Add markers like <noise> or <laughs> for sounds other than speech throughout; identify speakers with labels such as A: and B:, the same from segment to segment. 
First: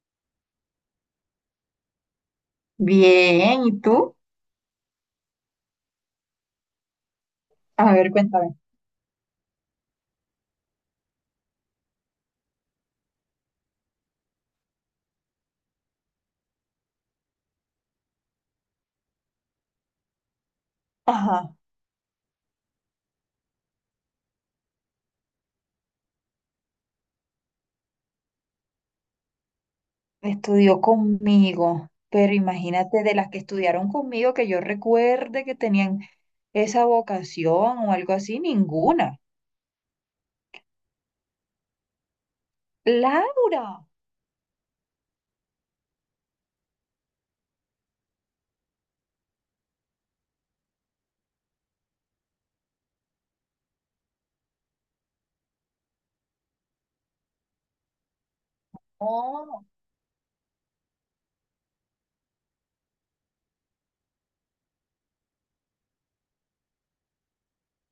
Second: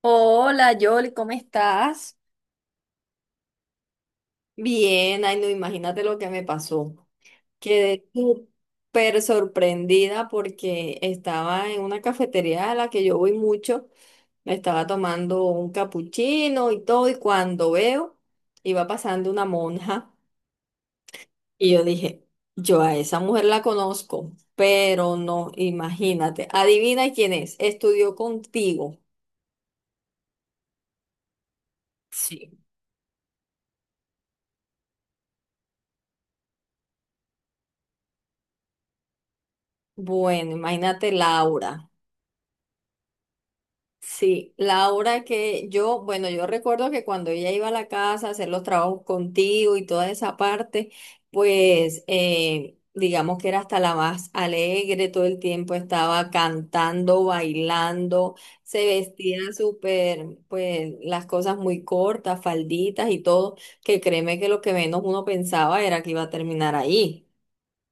A: Hola, Yoli, ¿cómo estás?
B: Bien, ¿y tú?
A: Bien, ay, no, imagínate lo que me pasó.
B: A
A: Quedé
B: ver, cuéntame.
A: súper sorprendida porque estaba en una cafetería a la que yo voy mucho, me estaba tomando un capuchino y todo, y cuando veo, iba pasando una monja
B: Ajá,
A: y yo dije, yo a esa mujer la conozco, pero no, imagínate, adivina quién es, estudió contigo.
B: estudió conmigo, pero
A: Sí.
B: imagínate, de las que estudiaron conmigo que yo recuerde que tenían esa vocación o algo así, ninguna.
A: Bueno, imagínate Laura.
B: Laura,
A: Sí, la hora que yo, bueno, yo recuerdo que cuando ella iba a la casa a hacer los trabajos contigo y toda esa parte, pues digamos que era hasta la más alegre, todo el tiempo estaba cantando, bailando, se vestía
B: oh.
A: súper, pues las cosas muy cortas, falditas y todo, que créeme que lo que menos uno pensaba era que iba a terminar ahí.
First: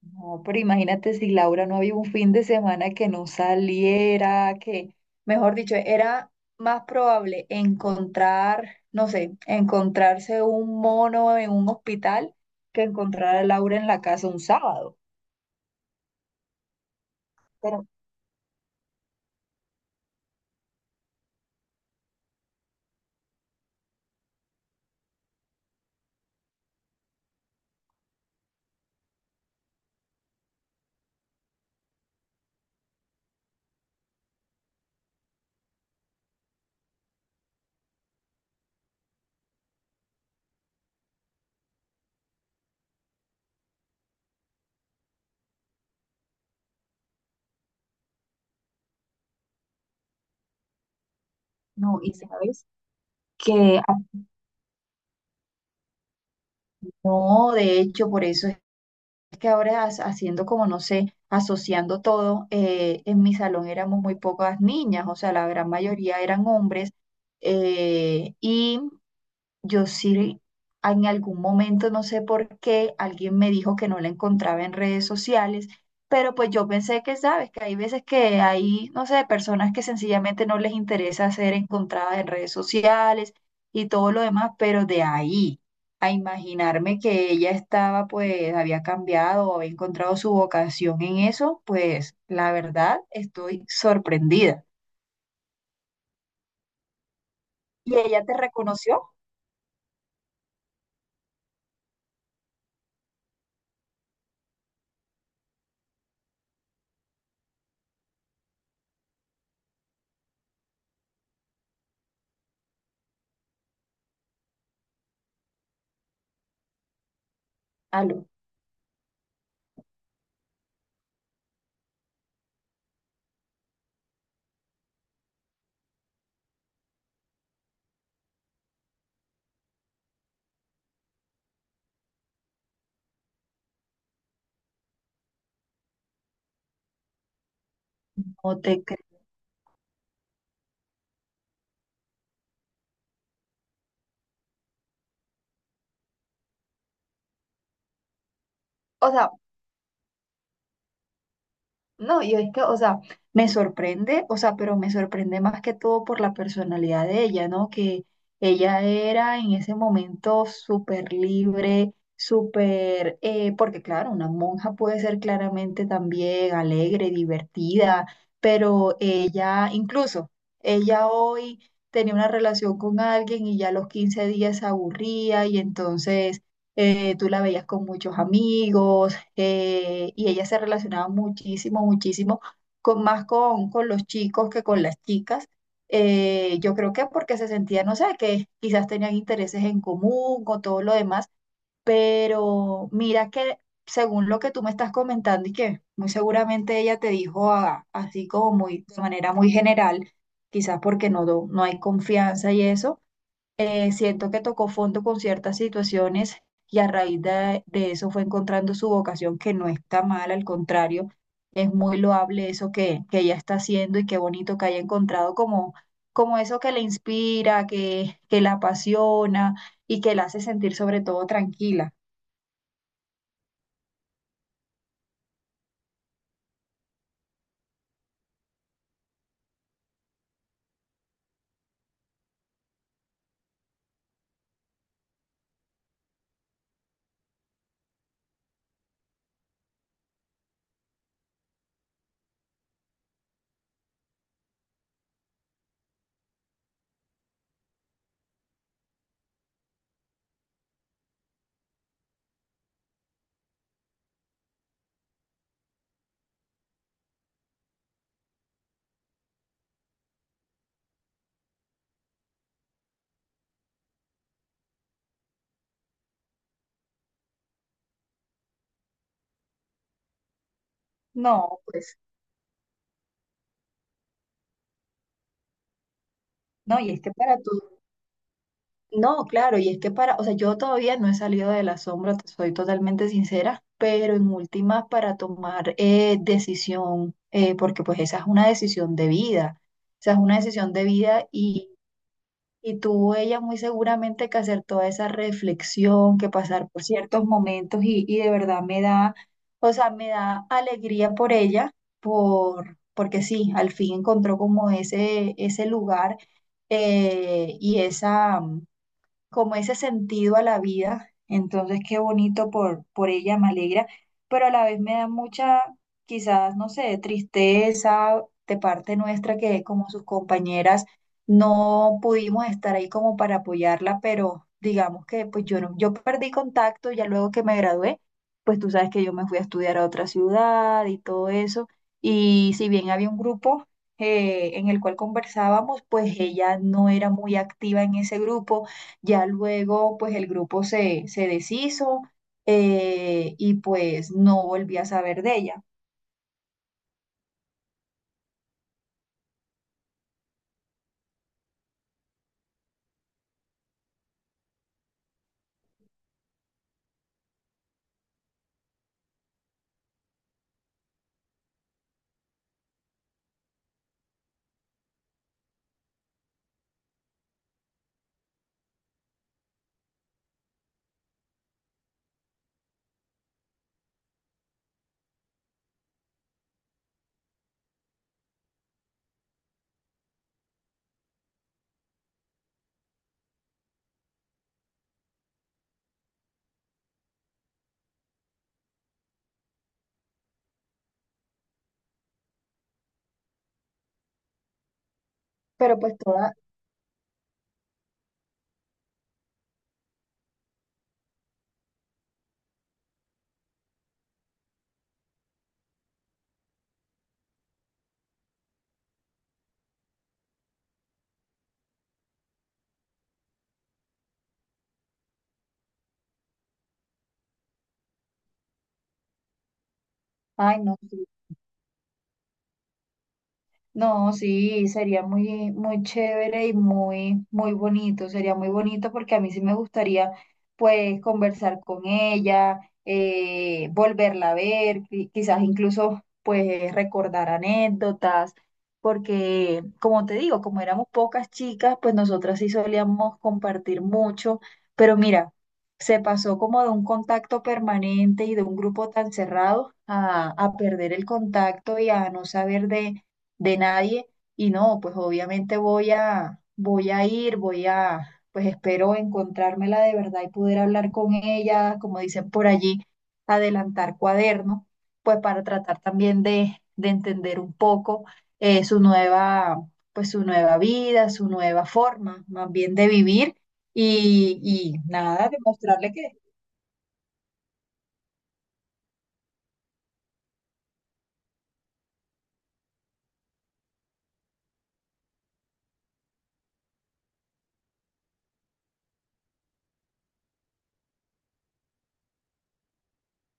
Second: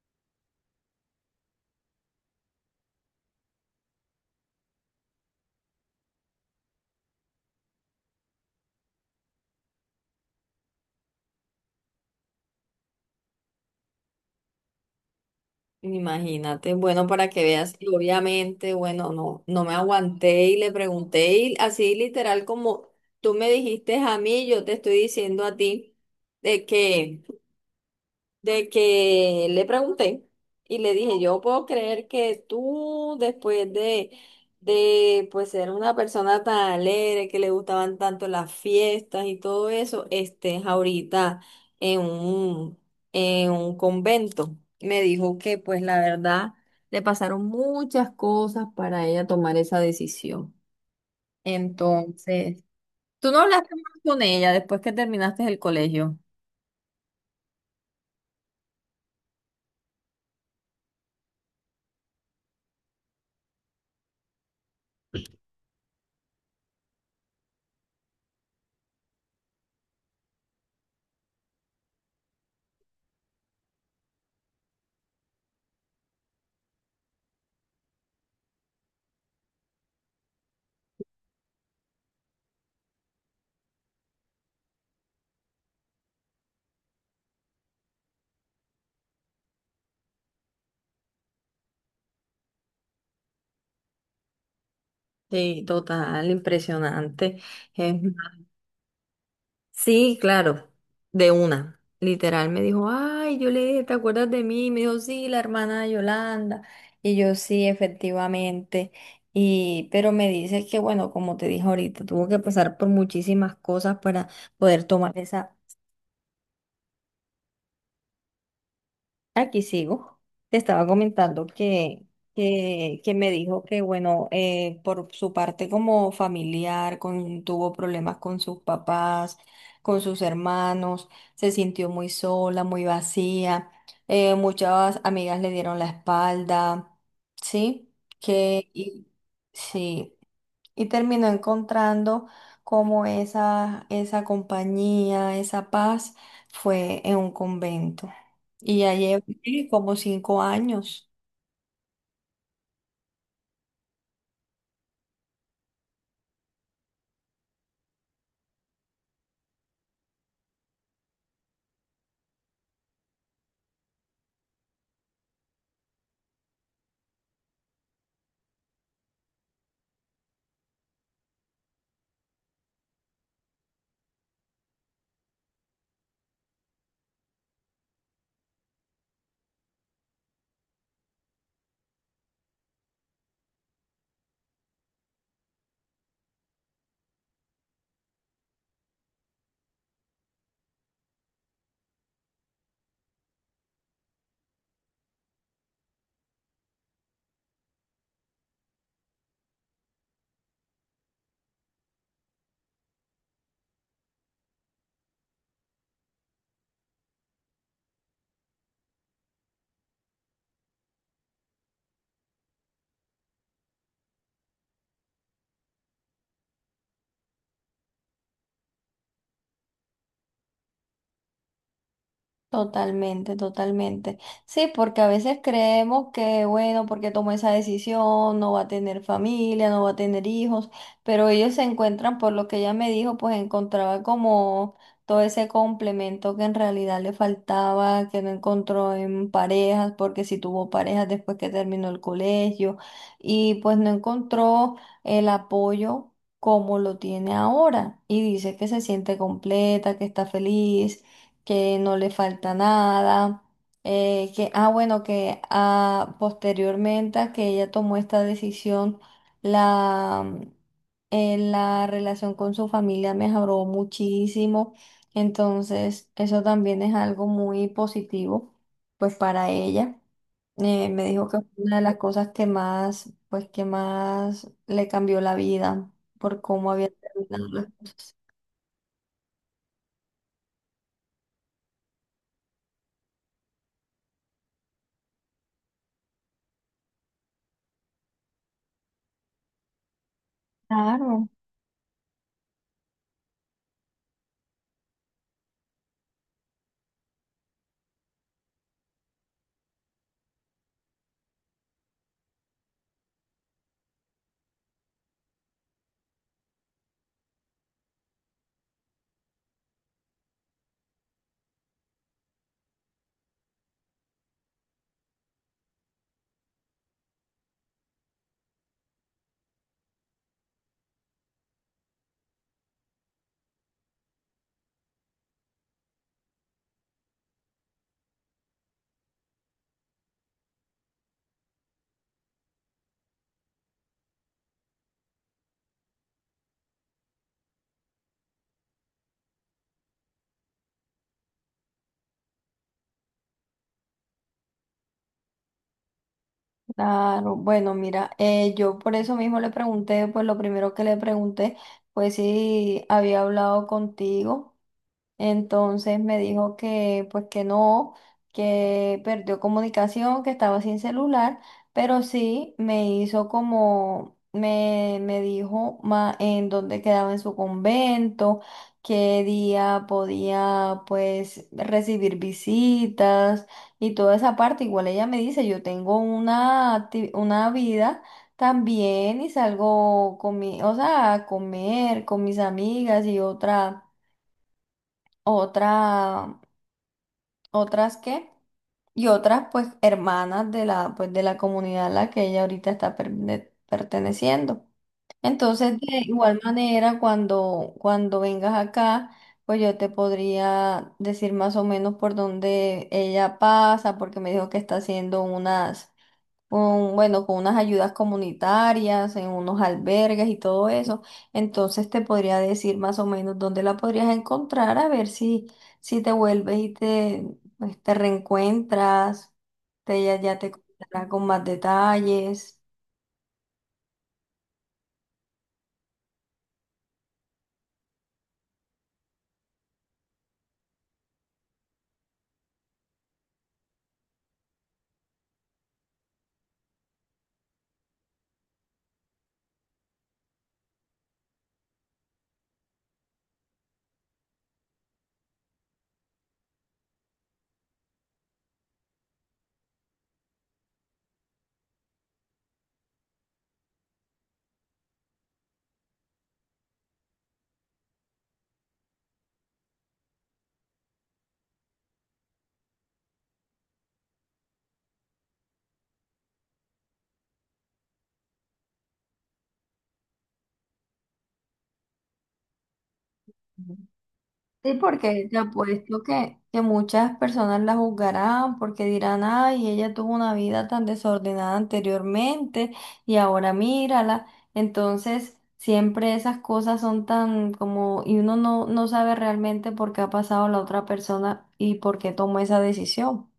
B: No, pero imagínate, si Laura no había un fin de semana que no saliera, que, mejor dicho, era más probable encontrar, no sé, encontrarse un mono en un hospital que encontrar a Laura en la casa un sábado.
A: Imagínate, bueno, para que veas,
B: Pero
A: y obviamente, bueno, no, no me aguanté y le pregunté y así literal como tú me dijiste a mí, yo te estoy diciendo a ti de que de que le pregunté y le dije, yo puedo creer que tú, después de pues ser una persona tan alegre, que le gustaban tanto las fiestas y todo eso, estés ahorita en un, en un convento. Me dijo que pues la verdad le pasaron muchas cosas para ella tomar esa decisión.
B: No, y
A: Entonces,
B: sabes
A: tú no hablaste
B: que
A: más con ella después que terminaste el colegio.
B: no, de hecho, por eso es que ahora haciendo como, no sé, asociando todo, en mi salón éramos muy pocas niñas, o sea, la gran mayoría eran hombres. eh, y Yo sí, en algún momento, no sé por qué, alguien me dijo que no la encontraba en redes sociales, pero pues yo pensé que, sabes, que hay veces que hay, no sé, personas que sencillamente no les interesa ser encontradas en redes sociales y todo lo demás, pero de ahí a imaginarme que ella estaba, pues, había cambiado o había encontrado su vocación en eso, pues, la verdad, estoy sorprendida.
A: Sí, total, impresionante.
B: ¿Y ella
A: <laughs>
B: te reconoció?
A: Sí, claro, de una. Literal me dijo, ay, yo le dije, ¿te acuerdas de mí? Y me dijo, sí, la hermana de Yolanda. Y yo, sí, efectivamente. Y, pero me dice que, bueno, como te dije ahorita, tuvo que pasar por muchísimas cosas para poder tomar esa.
B: Aló,
A: Aquí sigo. Te estaba comentando que, que me dijo que, bueno, por su parte como familiar, con, tuvo problemas con sus papás, con sus hermanos, se sintió muy sola, muy vacía, muchas amigas le dieron la espalda, ¿sí?
B: no
A: Que,
B: te creo.
A: y, sí, y terminó encontrando como esa compañía, esa paz, fue en un convento. Y ya
B: O
A: llevo
B: sea,
A: ¿qué? Como cinco años.
B: no, y es que, o sea, me sorprende, o sea, pero me sorprende más que todo por la personalidad de ella, ¿no? Que ella era en ese momento súper libre, súper, porque claro, una monja puede ser claramente también alegre, divertida, pero ella, incluso, ella hoy tenía una relación con alguien y ya a los 15 días se aburría, y entonces tú la veías con muchos amigos, y ella se relacionaba muchísimo, muchísimo con, más con, los chicos que con las chicas. Yo creo que porque se sentía, no sé, que quizás tenían intereses en común o todo lo demás, pero mira que según lo que tú me estás comentando, y que muy seguramente ella te dijo así como muy, de manera muy general, quizás porque no, no hay confianza y eso, siento que tocó fondo con ciertas situaciones, y a raíz de, eso fue encontrando su vocación, que no está mal, al contrario, es muy loable eso que ella está haciendo. Y qué bonito que haya encontrado como eso que le inspira, que la apasiona y que la hace sentir sobre todo tranquila.
A: Totalmente, totalmente. Sí, porque a veces creemos que, bueno, porque tomó esa decisión, no va a tener familia, no va a tener hijos, pero ellos se encuentran, por lo que ella me dijo, pues encontraba como todo ese complemento que en realidad le faltaba, que no encontró en parejas, porque si tuvo parejas después que terminó el colegio, y pues no encontró el apoyo como lo tiene ahora, y dice que se siente completa, que está feliz, que no le falta nada, que, ah, bueno, que ah, posteriormente a que ella tomó esta decisión, la, la relación con su familia mejoró muchísimo, entonces eso también es algo muy positivo, pues para ella. Me dijo que
B: No,
A: fue una de
B: pues,
A: las cosas que más, pues que más le cambió la vida por cómo
B: no,
A: había
B: y es que para
A: terminado
B: tú...
A: las cosas.
B: No, claro, y es que para, o sea, yo todavía no he salido del asombro, te soy totalmente sincera, pero en últimas, para tomar decisión, porque pues esa es una decisión de vida, esa es una decisión de
A: Claro.
B: vida, y tuvo ella muy seguramente que hacer toda esa reflexión, que pasar por ciertos momentos, y de verdad me da, o sea, me da alegría por ella, porque sí, al fin encontró como ese, lugar, y esa, como ese sentido a la vida. Entonces, qué bonito por ella, me alegra, pero a la vez me da mucha, quizás, no sé, tristeza de parte nuestra, que como sus compañeras no pudimos estar ahí como para apoyarla. Pero digamos que pues yo no, yo perdí contacto ya luego que me gradué. Pues tú sabes que yo me fui a estudiar a otra ciudad y todo eso, y si bien había un grupo en el cual conversábamos, pues ella no era muy activa en ese grupo. Ya luego, pues el grupo se deshizo, y pues no volví a saber de ella.
A: Claro, bueno, mira, yo por eso mismo le pregunté, pues lo primero que le pregunté fue si había hablado contigo, entonces me dijo que pues que no, que perdió comunicación, que estaba sin celular, pero sí me hizo como, me dijo ma- en dónde quedaba en su convento, qué día podía pues recibir visitas y toda esa parte. Igual ella me dice, yo tengo una, acti- una vida. También y salgo con mi, o sea, a comer con mis amigas y otra otra, otras que, y otras pues hermanas de la, pues, de la comunidad a la que ella ahorita está per- de- perteneciendo. Entonces,
B: Pero
A: de
B: pues toda...
A: igual manera, cuando, cuando vengas acá, pues yo te podría decir más o menos por dónde ella pasa, porque me dijo que está haciendo unas con, bueno, con unas ayudas comunitarias, en unos albergues y todo eso. Entonces te podría decir más o menos dónde la podrías encontrar, a ver si, si te vuelves y te, pues, te reencuentras, te, ella ya te
B: Ay, no. Sí,
A: contará con más detalles.
B: no, sí, sería muy, muy chévere y muy, muy bonito. Sería muy bonito porque a mí sí me gustaría, pues, conversar con ella, volverla a ver, quizás incluso, pues, recordar anécdotas, porque, como te digo, como éramos pocas chicas, pues nosotras sí solíamos compartir mucho, pero mira, se pasó como de un contacto permanente y de un grupo tan cerrado a, perder el contacto y a no saber de nadie. Y no, pues obviamente voy a, voy a ir, pues espero encontrármela de verdad y poder hablar con ella, como dicen por allí, adelantar cuaderno, pues para tratar también de entender un poco su nueva, pues su nueva vida, su nueva forma, más bien de vivir, y,
A: Sí,
B: y
A: porque
B: nada,
A: te
B: demostrarle
A: apuesto
B: que...
A: que muchas personas la juzgarán porque dirán, ay, ella tuvo una vida tan desordenada anteriormente y ahora mírala. Entonces, siempre esas cosas son tan como, y uno no, no sabe realmente por qué ha pasado la otra persona y por qué tomó esa decisión,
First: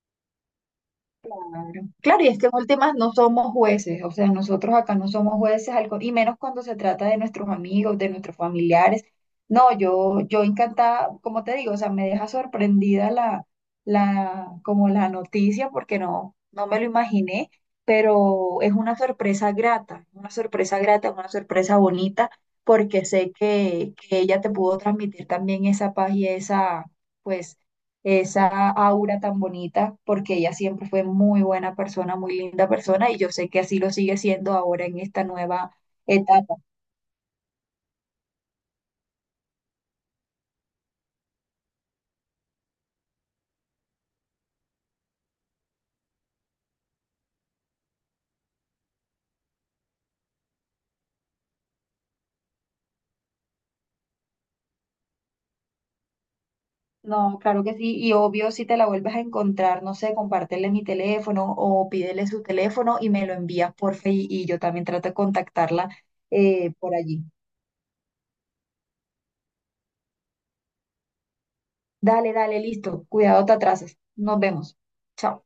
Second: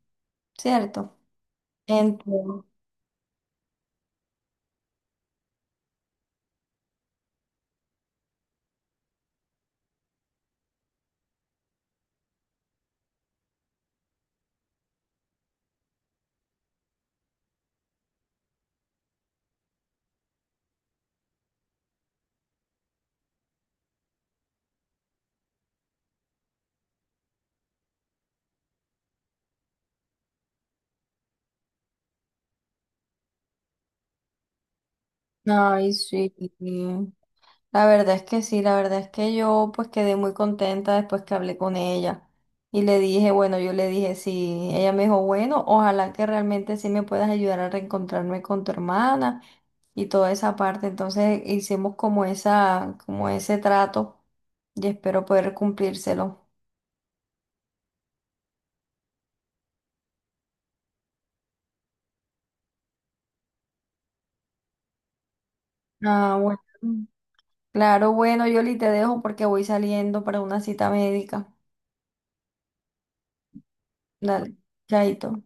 A: ¿cierto?
B: Claro.
A: Entonces,
B: Claro, y es que en últimas no somos jueces, o sea, nosotros acá no somos jueces, y menos cuando se trata de nuestros amigos, de nuestros familiares. No, yo encantada, como te digo, o sea, me deja sorprendida como la noticia, porque no, no me lo imaginé, pero es una sorpresa grata, una sorpresa grata, una sorpresa bonita, porque sé que ella te pudo transmitir también esa paz y esa, pues esa aura tan bonita, porque ella siempre fue muy buena persona, muy linda persona, y yo sé que así lo sigue siendo ahora en esta nueva
A: ay, sí.
B: etapa.
A: La verdad es que sí, la verdad es que yo pues quedé muy contenta después que hablé con ella y le dije, bueno, yo le dije sí, ella me dijo, bueno, ojalá que realmente sí me puedas ayudar a reencontrarme con tu hermana y toda esa parte. Entonces hicimos como esa, como ese trato y espero poder cumplírselo.
B: No, claro que sí, y obvio, si te la vuelves a encontrar, no sé, compártele mi teléfono o pídele su teléfono y me lo envías por Face y yo también trato de contactarla,
A: Ah, bueno.
B: por allí.
A: Claro, bueno, Yoli, te dejo porque voy saliendo para una cita médica.
B: Dale, dale, listo, cuidado, te atrasas. Nos
A: Dale,
B: vemos.
A: chaito.
B: Chao.